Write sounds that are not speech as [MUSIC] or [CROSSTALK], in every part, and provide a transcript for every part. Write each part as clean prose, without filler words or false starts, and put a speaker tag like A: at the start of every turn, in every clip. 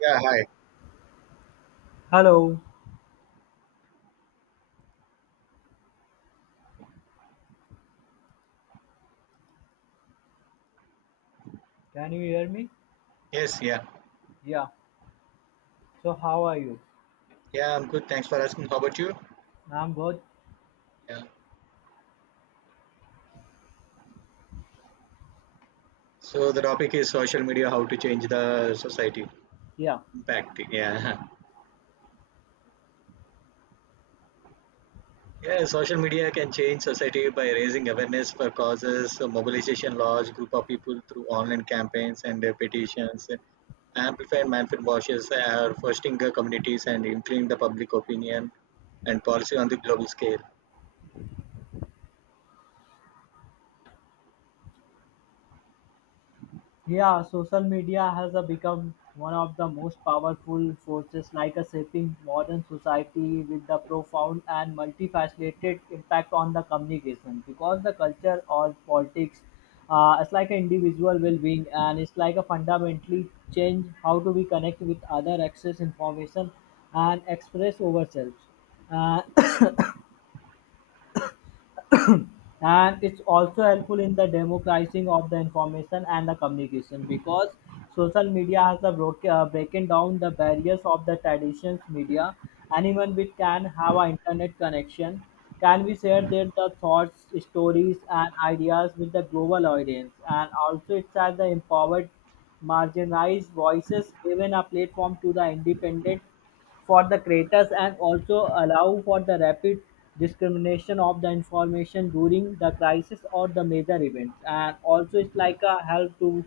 A: Yeah, hi.
B: Hello, can you hear me?
A: Yes, yeah.
B: Yeah. So how are you?
A: Yeah, I'm good. Thanks for asking. How about you?
B: I'm good.
A: Yeah. So the topic is social media, how to change the society.
B: Yeah.
A: Impact. Yeah. [LAUGHS] Yeah, social media can change society by raising awareness for causes, mobilization large group of people through online campaigns and petitions, amplify mindful voices, are fostering communities and influencing the public opinion and policy on the global scale.
B: Yeah, social media has become one of the most powerful forces like a shaping modern society with the profound and multifaceted impact on the communication because the culture or politics it's like an individual well-being, and it's like a fundamentally change how do we connect with other access information and express ourselves uh, and it's also helpful in the democratizing of the information and the communication because social media has the breaking down the barriers of the traditions media. Anyone which can have an internet connection can we share their the thoughts, stories and ideas with the global audience, and also it's as the empowered marginalized voices given a platform to the independent for the creators, and also allow for the rapid discrimination of the information during the crisis or the major events, and also it's like a help to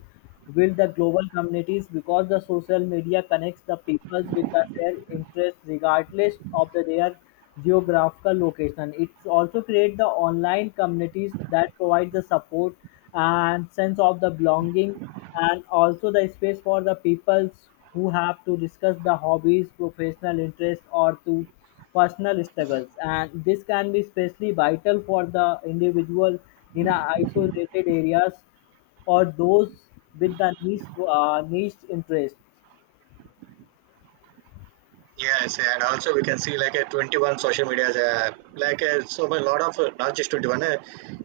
B: build the global communities because the social media connects the peoples with the, their interests regardless of the, their geographical location. It also creates the online communities that provide the support and sense of the belonging, and also the space for the peoples who have to discuss the hobbies, professional interests or to personal struggles. And this can be especially vital for the individual in a isolated areas or those with the niche interest.
A: Yes, and also we can see like a 21 social media, so a lot of not just 21.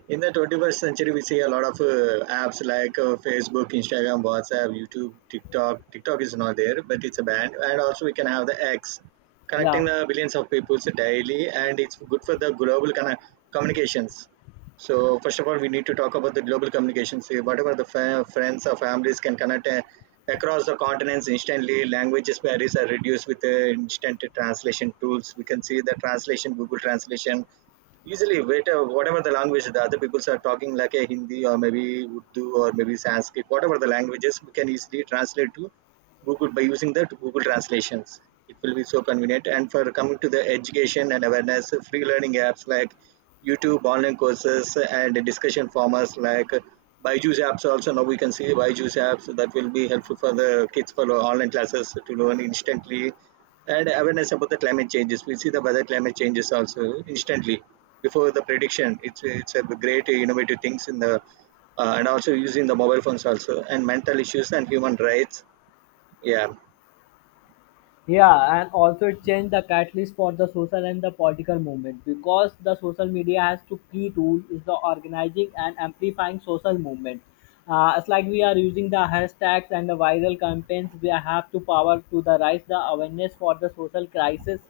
A: In the 21st century, we see a lot of apps like Facebook, Instagram, WhatsApp, YouTube, TikTok. TikTok is not there, but it's a band, and also we can have the X
B: Yeah.
A: connecting the billions of people daily, and it's good for the global kind of communications. So first of all, we need to talk about the global communications. See, whatever the friends or families can connect. Across the continents, instantly language barriers are reduced with instant translation tools. We can see the translation, Google translation. Easily, wait, whatever the language the other people are talking, like a Hindi or maybe Urdu or maybe Sanskrit, whatever the languages, we can easily translate to Google by using that Google translations. It will be so convenient. And for coming to the education and awareness, free learning apps like YouTube, online courses, and discussion formats like Byju's apps. Also now we can see Byju's apps that will be helpful for the kids for online classes to learn instantly. And awareness about the climate changes. We see the weather climate changes also instantly before the prediction. It's a great innovative things in the and also using the mobile phones also and mental issues and human rights. Yeah.
B: Yeah, and also it changed the catalyst for the social and the political movement because the social media has two key tools is the organizing and amplifying social movement. It's like we are using the hashtags and the viral campaigns. We have to power to the rise the awareness for the social crisis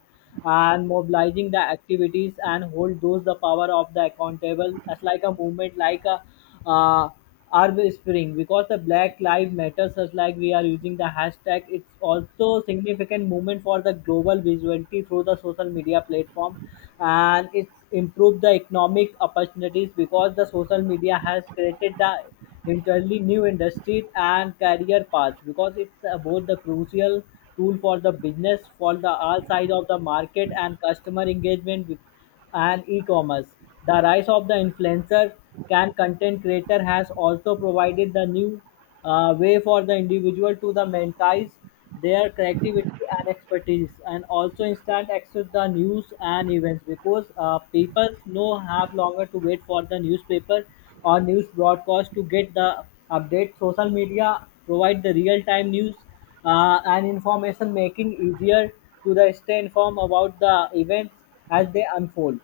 B: and mobilizing the activities and hold those the power of the accountable as like a movement like a uh, Arab Spring because the Black Lives Matters, as like we are using the hashtag, it's also significant movement for the global visibility through the social media platform, and it's improved the economic opportunities because the social media has created the entirely new industries and career paths because it's both the crucial tool for the business for the all sides of the market and customer engagement with- and e-commerce. The rise of the influencer can content creator has also provided the new way for the individual to the monetize their creativity and expertise, and also instant access the news and events because people no have longer to wait for the newspaper or news broadcast to get the update. Social media provide the real-time news and information, making easier to the stay informed about the events as they unfold.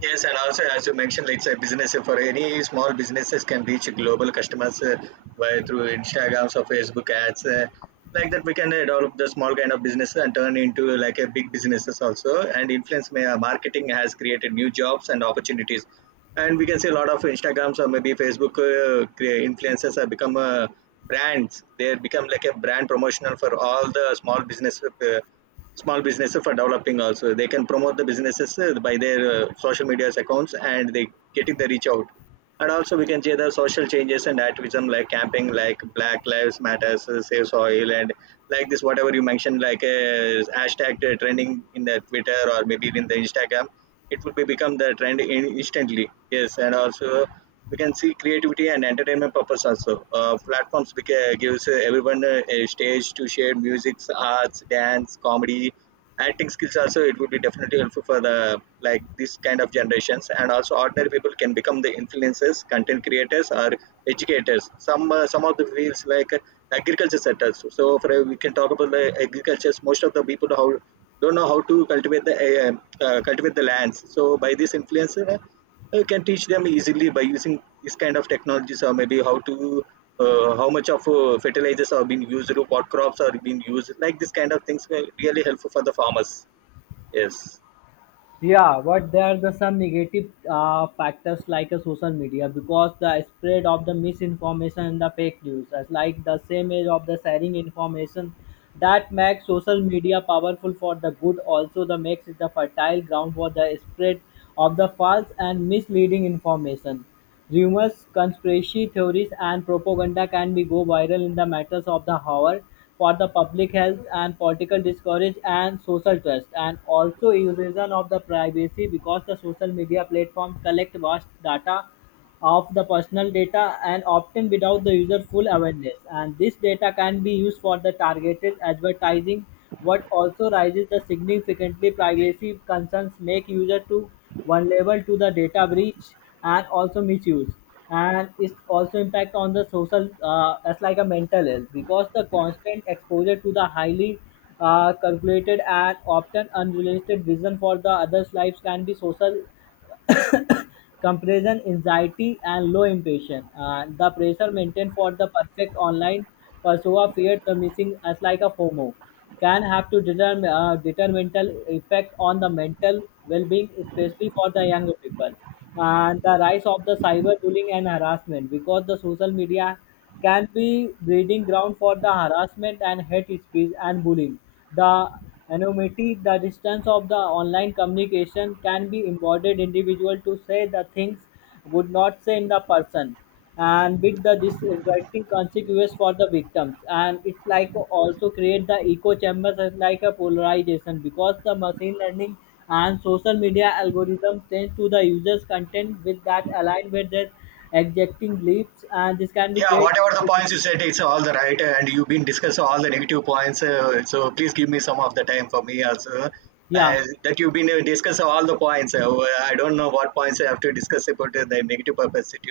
A: Yes, and also as you mentioned, it's a business. So for any small businesses can reach global customers by through Instagrams or Facebook ads. Like that, we can develop the small kind of businesses and turn into like a big businesses also. And influence marketing has created new jobs and opportunities. And we can see a lot of Instagrams or maybe Facebook influencers have become brands. They become like a brand promotional for all the small business, small businesses for developing also they can promote the businesses by their social media accounts and they getting the reach out, and also we can see the social changes and activism like camping like black lives matters, save soil and like this whatever you mentioned like a hashtag trending in the twitter or maybe in the instagram, it would be become the trend in instantly. Yes, and also we can see creativity and entertainment purpose also. Platforms gives everyone a stage to share music, arts, dance, comedy, acting skills also. It would be definitely helpful for the like this kind of generations, and also ordinary people can become the influencers, content creators or educators. Some of the fields like agriculture sectors, so for we can talk about the agriculture. Most of the people how don't know how to cultivate the lands, so by this influencer can teach them easily by using this kind of technologies or maybe how to how much of fertilizers are being used, what crops are being used. Like this kind of things were really helpful for the farmers. Yes.
B: Yeah, but there are some negative factors like social media because the spread of the misinformation and the fake news, as like the same age of the sharing information, that makes social media powerful for the good. Also, the makes it the fertile ground for the spread of the false and misleading information. Rumors, conspiracy theories and propaganda can be go viral in the matters of the hour for the public health and political discourage and social trust, and also erosion of the privacy because the social media platforms collect vast data of the personal data and often without the user full awareness, and this data can be used for the targeted advertising what also raises the significantly privacy concerns, make user to vulnerable to the data breach and also misuse. And it's also impact on the social as like a mental health because the constant exposure to the highly calculated and often unrealistic vision for the others lives can be social comparison anxiety, and low impatience. The pressure maintained for the perfect online persona feared the missing as like a FOMO can have to determine detrimental effect on the mental well-being, especially for the younger people. And the rise of the cyberbullying and harassment because the social media can be breeding ground for the harassment and hate speech and bullying. The anonymity, the distance of the online communication, can be embodied individual to say the things would not say in the person and with the disrespecting consequences for the victims. And it's like also create the echo chambers as like a polarization because the machine learning and social media algorithms tend to the users content with that align with their exacting bleeps, and this can be
A: Yeah,
B: great.
A: whatever the points you said, it's all the right, and you've been discussing all the negative points. So please give me some of the time for me also.
B: Yeah,
A: That you've been discussing all the points. Well, I don't know what points I have to discuss about the negative publicity.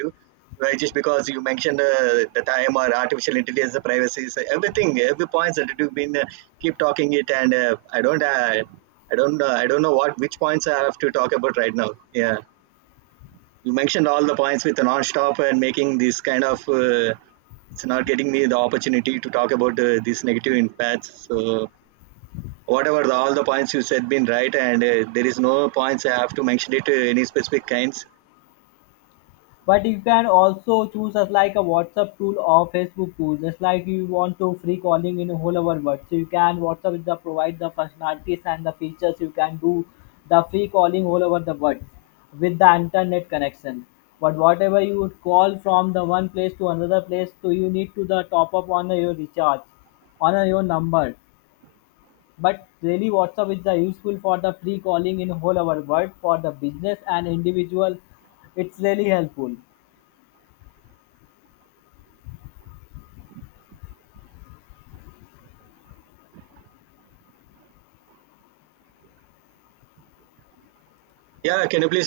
A: Well, just because you mentioned the time or artificial intelligence, the privacy, so everything, every points that you've been keep talking it, and I don't know what which points I have to talk about right now. Yeah, you mentioned all the points with the non-stop and making this kind of it's not getting me the opportunity to talk about these negative impacts. So whatever the, all the points you said been right, and there is no points I have to mention it any specific kinds.
B: but you can also choose as like a WhatsApp tool or Facebook tool, just like you want to free calling in a whole over world. So you can, WhatsApp is the provide the functionalities and the features, you can do the free calling all over the world with the internet connection. But whatever you would call from the one place to another place, so you need to the top up on your recharge on your number. But really WhatsApp is the useful for the free calling in whole our world for the business and individual. It's really helpful.
A: Yeah, can you please